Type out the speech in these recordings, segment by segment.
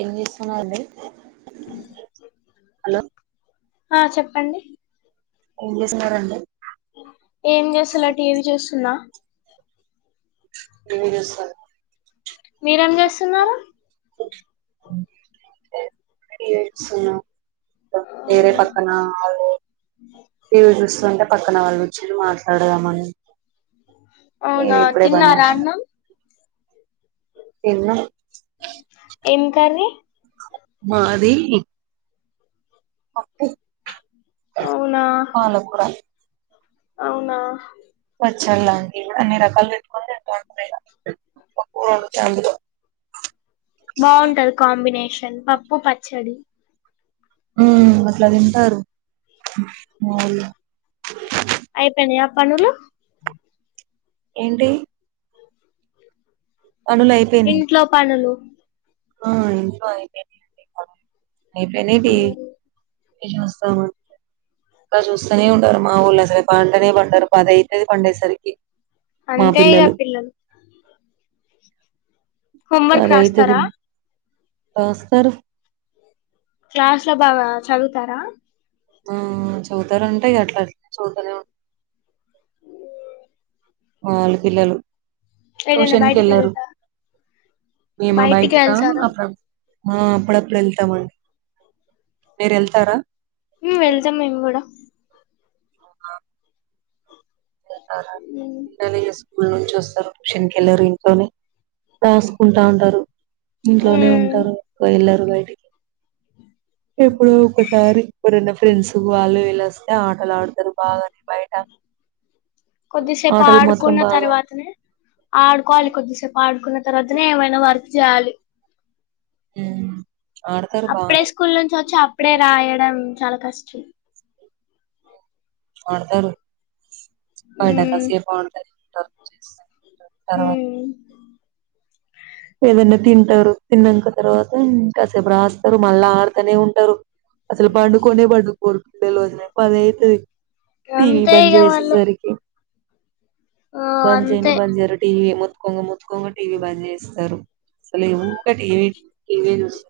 ఏం జేసున్నారండి [unintelligible] ఆ చెప్పండి ఏం జేసునరండీ ఏం చేస్తలా టీవీ జూస్తున్నా ఏం జేసర్ మీరేం చేస్తున్నారు [unintelligible] ఏం లే [unintelligible] కున్నాం ద వేరే పక్కన ఆళ్ళు టీవీ చూస్తుంటే పక్కన వాళ్ళు నేను మాట్లాడదమని అవునా తిన్నారా అన్నం తిన్న ఏం కర్రీ మాది పప్పు అవునా పాలకూర అవునా పచలాండి ఇన్ని రకాల్ వెట్టుకొని [unintelligible] పప్పు కలుపుతే అందులో బాగుంటది కాంబినేషన్ పప్పు పచ్చడి ఊ అట్లా తింటారు మారి అయిపనయ్ అప్ పనులు ఏంటి పనులు అయిపోయినాయి ఇంట్లో పనులు ఆ ఎంతో అయితే ఏపేనిది ఉమ్, [unintelligible] వస్తాను ఇకా చూస్తనే ఉంటారు మా ఊళ్ళ పండనే పండరు పద అయితది పండేసరికి అంతే ఇగా పిల్లలు హోమ్ వర్క్ పది అయితది రాస్తారా రాస్తారు క్లాస్ లో బాగా చదువుతారా ఆ చదువుతారు అంటే అట్లా చదుతనే వాళ్ళ పిల్లలు ఏదైనా టూషన్ కి బయటికి ఏళ్ళరు వెళ్తారా మేమ బయటికి బయట వెళ్తారా అ మా అప్పుడప్పుడు వెళ్తామండి మీరు వెళ్తారా హమ్ వెళ్తాం మేము కూడా ఉమ్, [unintelligible] స్కూల్ నుంచి వస్తారు ట్యూషన్కి వెళ్లరు ఇంట్లోనే రాసుకుంటా ఉంటారు ఇంట్లోనే ఉమ్. ఉంటారు వెళ్ళరు బయటికి ఎప్పుడో ఒకసారి ఎప్పుడున్న ఫ్రెండ్స్ వాళ్ళు వీళ్ళు వస్తె ఆటలు ఆడుతారు బాగానే బయట కొద్దిసేపు ఆటలు మాత్రం ఆడుకున్న బాగా తర్వాతనే ఆడుకోవాలి కొద్దిసేపు ఆడుకున్న తర్వాతనే ఏమైనా వర్క్ చేయాలి హమ్ అప్పుడే స్కూల్ నుంచి ఒచ్చి అప్పుడే రాయడం చాలా ఆశ్చి ఆ వాడుతారు ఉమ్ పడకాసి బంటాది ఆ చేస తరువా ఉమ్ ఏదన్నా తింటారు తిన్నాక తర్వాత ఇంకాసేపు రాస్తరు మళ్ళా ఆడతనే ఉంటారు అసలు పండుకొనే పండుకోరు [unintelligible] పది అయితది టీవీ అంతే ఇగ వాళ్ళు బంజేసేసరికి ఆ బంజేయనే అంతే బంజేయరు టీవీ మోత్కొంగ మోత్కోంగ టీవీ బంజేస్త అసలు ఊకె టీవీ టీవీ చూస్త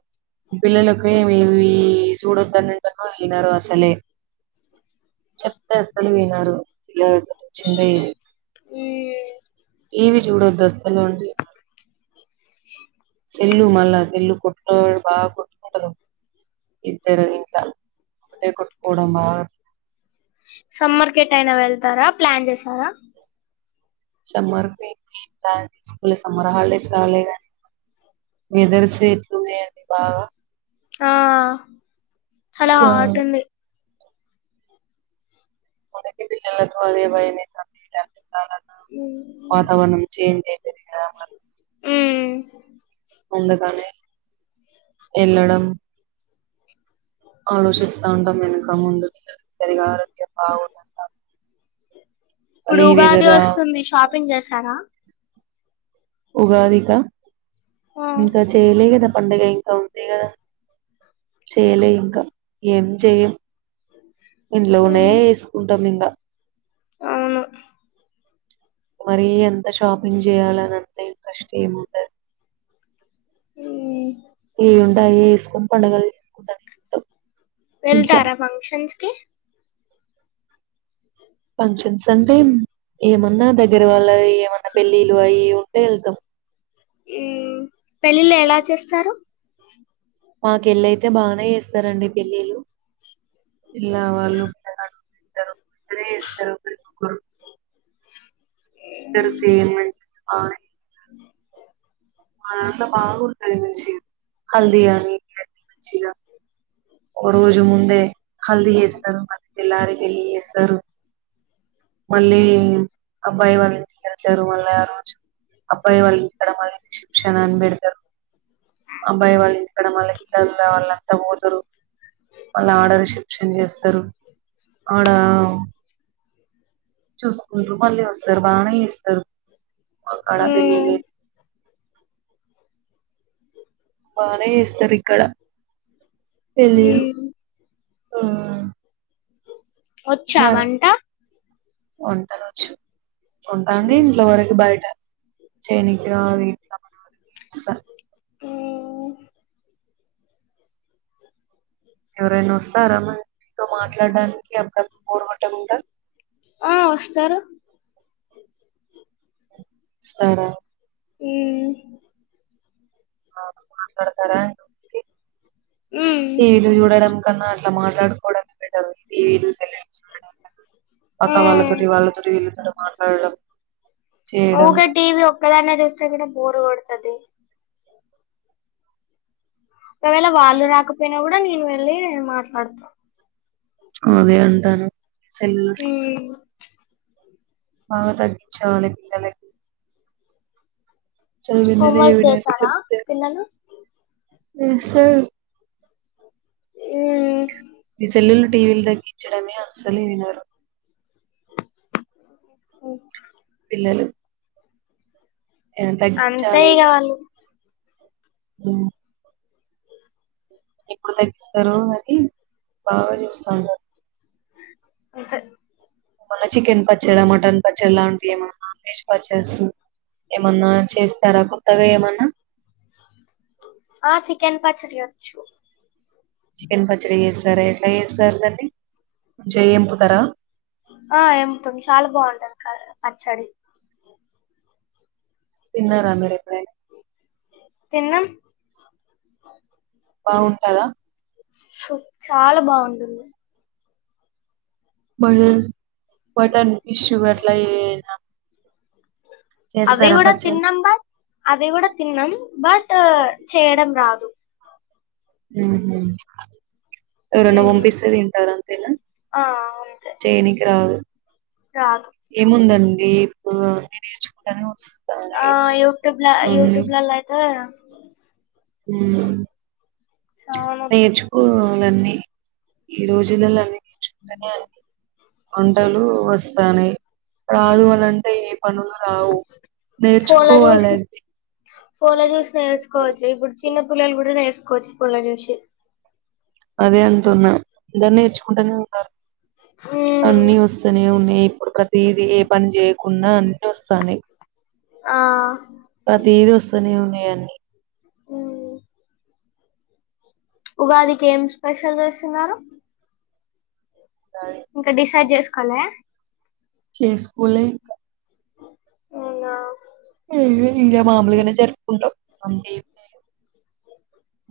పిల్లలక ఏమివి చూడొద్దనింటాను వినరు అసలే చెప్తే అసలు వినరు ఇలా [unintelligible] ఇది ఉ ఇవి జూడో దశలుండి చెల్లు మళ్ళా చెల్లు కొట్ బాగా కొట్టుకుంటారు ఇద్దరు ఇంట్ ఒకటే కొట్టుకోవడం బాగా సమ్మర్ కేటైనా వెళ్తారా ప్లాన్ చేసారా సమ్మర్ కి ప్లాన్స్ స్కూల్ సమ్మర్ హాలిడేస్ కావాలి క వేదర్ స ఎట్లు బా ఆ చాలా హాట్ ఉంది కి పిల్లల తే భయనే చాల ఉమ్ వాతావరణం చేంజ్ అయితది కదా హామ్ అందుకానీ ఎల్లడం ఆలోచిస్తా ఉంటంద కాండీ సరగా ఆరోగ్య బగో ఇప్పుడు ఉగాది వస్తుంది షాప్ టిఫిన్ చేసారా ఉగాదిక ఆ ఇంకా చేయలే కదా పండుగ ఇంకా ఉంటాయి కదా చేయలే ఇంకా ఏం చెయ్ ఇంట్లో ఉన్నాయా ఉమ్ వేసుకుంటాం ఇంగ అవును మరీ ఎంత షాపింగ్ చేయాల అనింత ఇంట్రెస్ట్ ఏముంటది ఉ ఏ ఉం వసుకుంట పండుగలు చేసుకుంతారు ఇంట్లో వెళ్తారా ఫంక్షన్స్ కి ఫంక్షన్స్ అంటే ఏమ న్నా దగ్గర వాళ్ళ ఏమన్నా పెళ్ళిళ్లు అఈ ఉంటే వెళ్తాం ఉ పెళ్ళిళ్ళ ఎలా చేస్తారు మాకెల్లయితే బానేస్త స్తారండి పెళ్లిలు ఇలా వాళ్ళుారు పిల్లగాడు ఉంటారు మంచిగానే చేస్తారు ఒకరికొకరు తయారు ఆమె అదంత బాూ కలిిన చేయ హల్ద గని మంచిీిన ఓ రోజు ముందే హల్దీ జేస్తరు మల్ తెల్లరే పెళ్లి జెస్తారు మళ్ళీ అబ్బాయి వాలింటికికెల్ తరు మల్ అ రోజూ అబ్బాయి వాళ్ళు ఇక్కడ మళ్ళ షిప్ శిప్షన్ అనిబెడ్ తారు అబ్బాయి వాళ్ళు ఇక్కడ మళ్ళి పిలలోళ్లు ళ్ళంతా పోతరు మళ్ళ ఆడ రిసెప్షన్ చేస్త తరు ఆడ [unintelligible] చూసుకుంట్రూ మళ్ళీ వస్తారు బానే ఇస్తారు అక్కడా మ్మ్ పెల్లిలే బానే ఇస్తరి అక్కడ ఈ ఆ వచ్చా వంటా వంటలువచ్చు వంటండి ఇంట్లో వరకు బయట చేనికి రాదు ఇంట్ల మన వరికీ చేస్తా మ్మ్ ఎవరైన వస్తరా మరి మీతో మాట్లాడడానికి అడ [unintelligible] బోరుకోటకుంట సారు వస్తర ఈ నాత్ మాట్లాడతారా మ్మ్ టివిలు చూడడం కన్నా అట్లా మాట్లాడు పొడమ్ బేటారు టీవీలు సెల్లులు చూడడమ్ కంటే పక్క మ్మ్ వాళ్ళతోటి వాళ్ళతోటి వీళ్ళతోటి మాట్లాడం ఊకె టీవీ ఒక్క దానే చూస్తే కూడా బోరు కొడతది ఒక వేళ వాళ్ళు రాకపోయినా కూడా నేను వెళ్ వెళ్లి మాట్లాడతా అదే అంటాన సెల్ మ్మ్ బాగా తగ్గించాలి పిల్లలకి అస్సల్ విననే హోంవర్క్ వినరు చేసారా చెప్పితే పిల్లలు అసల్ ఉ హ్మ్ ఈ సెల్లులు టీవీలు తగ్గించడమే అస్సలు వినరు ఓ పిల్లలు ఏ, అంతే ఇగా వాళ్ళు హ్మ్ ఎప్పుడు తగ్గిస్తారు మరి బాగా చూస్తా ఉన్నారు అంతే ఏమన్నా చికెన్ పచ్చడి మటన్ పచ్చడి లాంటివి ఏమన్నా నాన్ వెజ్ పచ్చడిసు ఏమన్నా చేస్తారా కొత్తగా ఏమన్నా ఆ చికెన్ పచ్చడి చేయొచ్చు చికెన్ పచ్చడి చేసు సరే ఎట్లా చేస్తారు దాన్ని మంచిగా వేంపుతారా ఆ ఏముతాం చాలా బాగుంటుందికా పచ్చడి తిన్న రా మీరు ఎప్పుడైనా తిన్నాం బావుంటదా సు చాలా బావుంటుంది మరి మటన్ ఫిష్ గట్ల ఏఅయిన అవి గూడా పచ్చడి తిన్నం బర్ అవి గూడా తిన్నాం బట్ చేయడం రాదు ఊహూ ఎవరన్నా మ్మ్ పంపిస్తే తింటారు అంతేనా ఆ అంతే చేయనికి రాదు రాదు ఏముందం ఇప్పుడు నేర్చుకుంటనే వస్ ఆ యూట్యూబ్ల యూట్యూబ్లల్లో అయితే హ్మ్ చానా నేర్చుకోవాలన్నీ ఈ రోజులల్లోనే సరే అండి వంటలు వస్ చ్చాని రాదు అని అంటే ఏ పనులు రావు ఫోన్ల నేర్చుకోవాలి చూసి అంతే, ఫోన్ల చూసి నేర్చుకోవచ్చు ఇప్పుడు చిన్న పిల్లలు కూడా నేర్చుకోవచ్చు ఫోన్ల చూసి అదే అంటున్నా అందరు నేర్చుకుంటానే ఉన్నారు మ్మ్ అన్నీ వస్సూనే ఉన్నయ్ ప్రతీదీ ఏపనిజేయ్ కున్నా అన్నీ వస్తనయ్ ఆ ప్రతీది వస్తునే ఉన్నాయ్ ఇయన్ని మ్మ్ ఉగాదికి ఏం స్పెషల్ చేస్తున్నారు అది ఇంకా డిసైడ్ చేసుకోలే చేసుకలేం అవునా ఏ ఇకా మాముూలుగానే జరుపుకుంటాం అంతే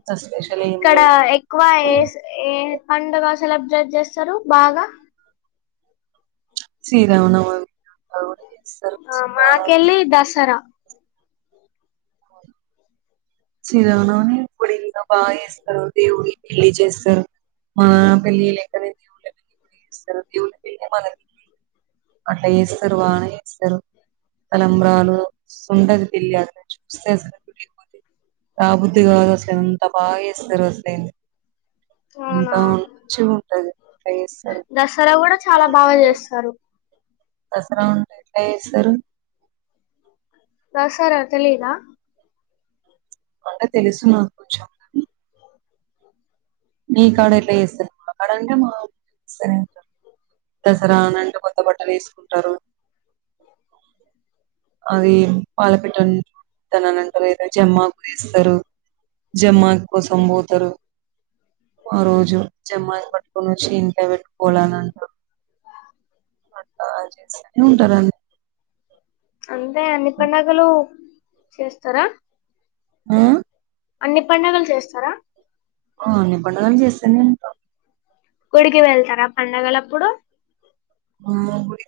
అసలు స్పెషల్ ఏం ఇక్కడ ఎక్కువ లేదు ఏ పండగస్తు సెలబ్రేట్ చేస్తారు బాగా సీరమా నవమి ఆ మాకెలి దసరా చిరానాని ఇప్పుడు ఇన్న బాగా చేస్తారు దేవుని పెళ్లి చేస్తారు మా పళ్లి లేకని వుస్తారు దేవుళ పిళ్లి మన అంట వస్తారు వాన వస్తారు తలంబ్రాలు ఉండదు పెళ్లి అక్క చూస్తే అసలు రా బుద్ధి కావదు అసలు ఎంత పయిస్ర్ హుసైన్ అవునా అట్లా చేస్తారు దసరా కూడా చాలా బాగా చేస్తారు దసరా ఉంట ఎత్తలచేస్తారు దసార తెలిదా అంట తెలుసు నాకు కోంచం నీ కాడ ఇట్లా వేస్తను మా కాడ అంటే మాస్తనే ఉంటారు దసరా అంటే కొత్త బట్టలు వేసుకుంటారు అది పాలపిట్ట చతాన అని అంటారుద జమ్మాకు వేస్తారు జమ్మాకు కోసం పోతారు ఆ రోజు జమ్మకు పట్టు నుంచి ఇంట్లో పెట్టుకోవాలని ఏ ఉంటారాండి అంతే అన్ని పండుగలు చేస్తారా ఆ అన్ని పడుగలు చేస్తారా ఆ అన్ని పండుగలు చేస్తాను నేను గుడికి వెళ్తారా పండగలప్పుడు ఆ గుడి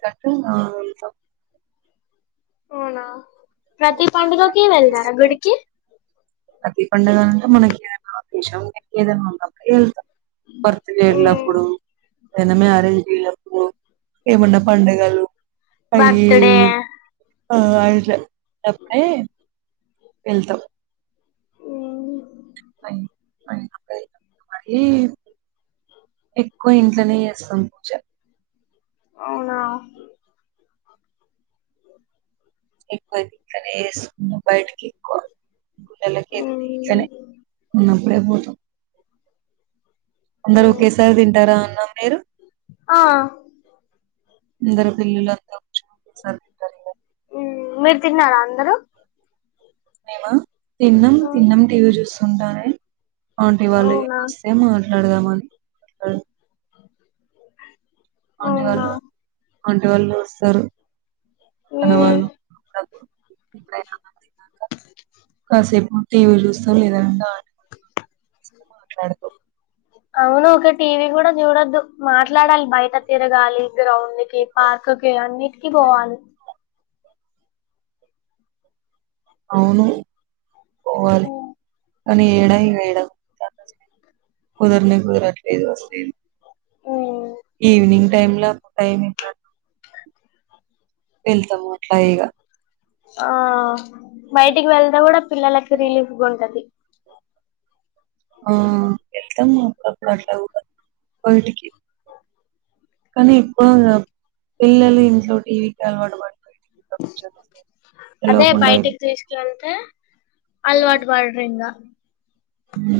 ఆ వెళ్తతా అవునా ప్రతి పండుగకి వెళ్దారా గుడికి ప్రతి పండుగ అంటే మనకి ఏదైనా ఉశం మ ఏదైనా ఉండ వెళ్తాం భర్త ఉమ్, చేలప్పుడు ఏనమే అరేంజ్ చేయప్పుడు ఏమన్నా పండగలు అయి బర్త్ డే ఆ అట్లేప్పుడే వెళ్తాం ఉమ్, అ ఎక్కువ ఇంట్లోనే జేస్సాం చె అవునా ఎక్కువ ఇంట్లోనే జేస్సాం బైటికెక్కువ గుండలకి ఏదన్నా ఉమ్, ఇంనే ఉన్నా ఇప్పుడే పోతు అందరు ఉమ్. ఒకేసారి తింటారా అన్నం మీరు ఆ ఇందరు పిల్లలుంతాసారు ఉ మీరు తిన్నారా అందరూ నేనా తిన్న తిన్నం టీవీ చూస్తుంటానే ఆన్టీ అవునా వాళ్ళగినొస్తే నడదమ అంటీ అవునా వాళ్ళు ఆంటి వాళ్ళు వస్తారు కన వాళ్ళ మ్మ్ కాసేపు టీవీ జూస్తాం లేద మాట్లాడకు అవును ఒక టీవీ గూడా చూడొద్దు మాట్లాడాలి బయట తిరగాలి గ్రౌండ్ కి పార్క్కిి అన్నిటికి పోవాలి అవును పోవాలి కానీ ఏడా ఇగఏడా కుదరనే కుదరట్లేదు వస్తులేది మ్మ్ ఈవినింగ్ టైమ్ లో సై అ వెళ్తాము అట్లాయిగా ఆ బయటికి వెళ్తేగుడా పిల్లలకి రిలీఫ్గా ఉంటది ఆ వెళ్తాము అప్పుడప్పుడు అట్లా బయటికి కానీ ఎప్పుడు పిల్లలు ఇంట్లో టీవీకి అలవాటు పడ్డారు అదే తెలియకుండా బయటికి అయిపోయి తీసుక వెళ్తే అలవాటు పడరు ఇంకా ఉ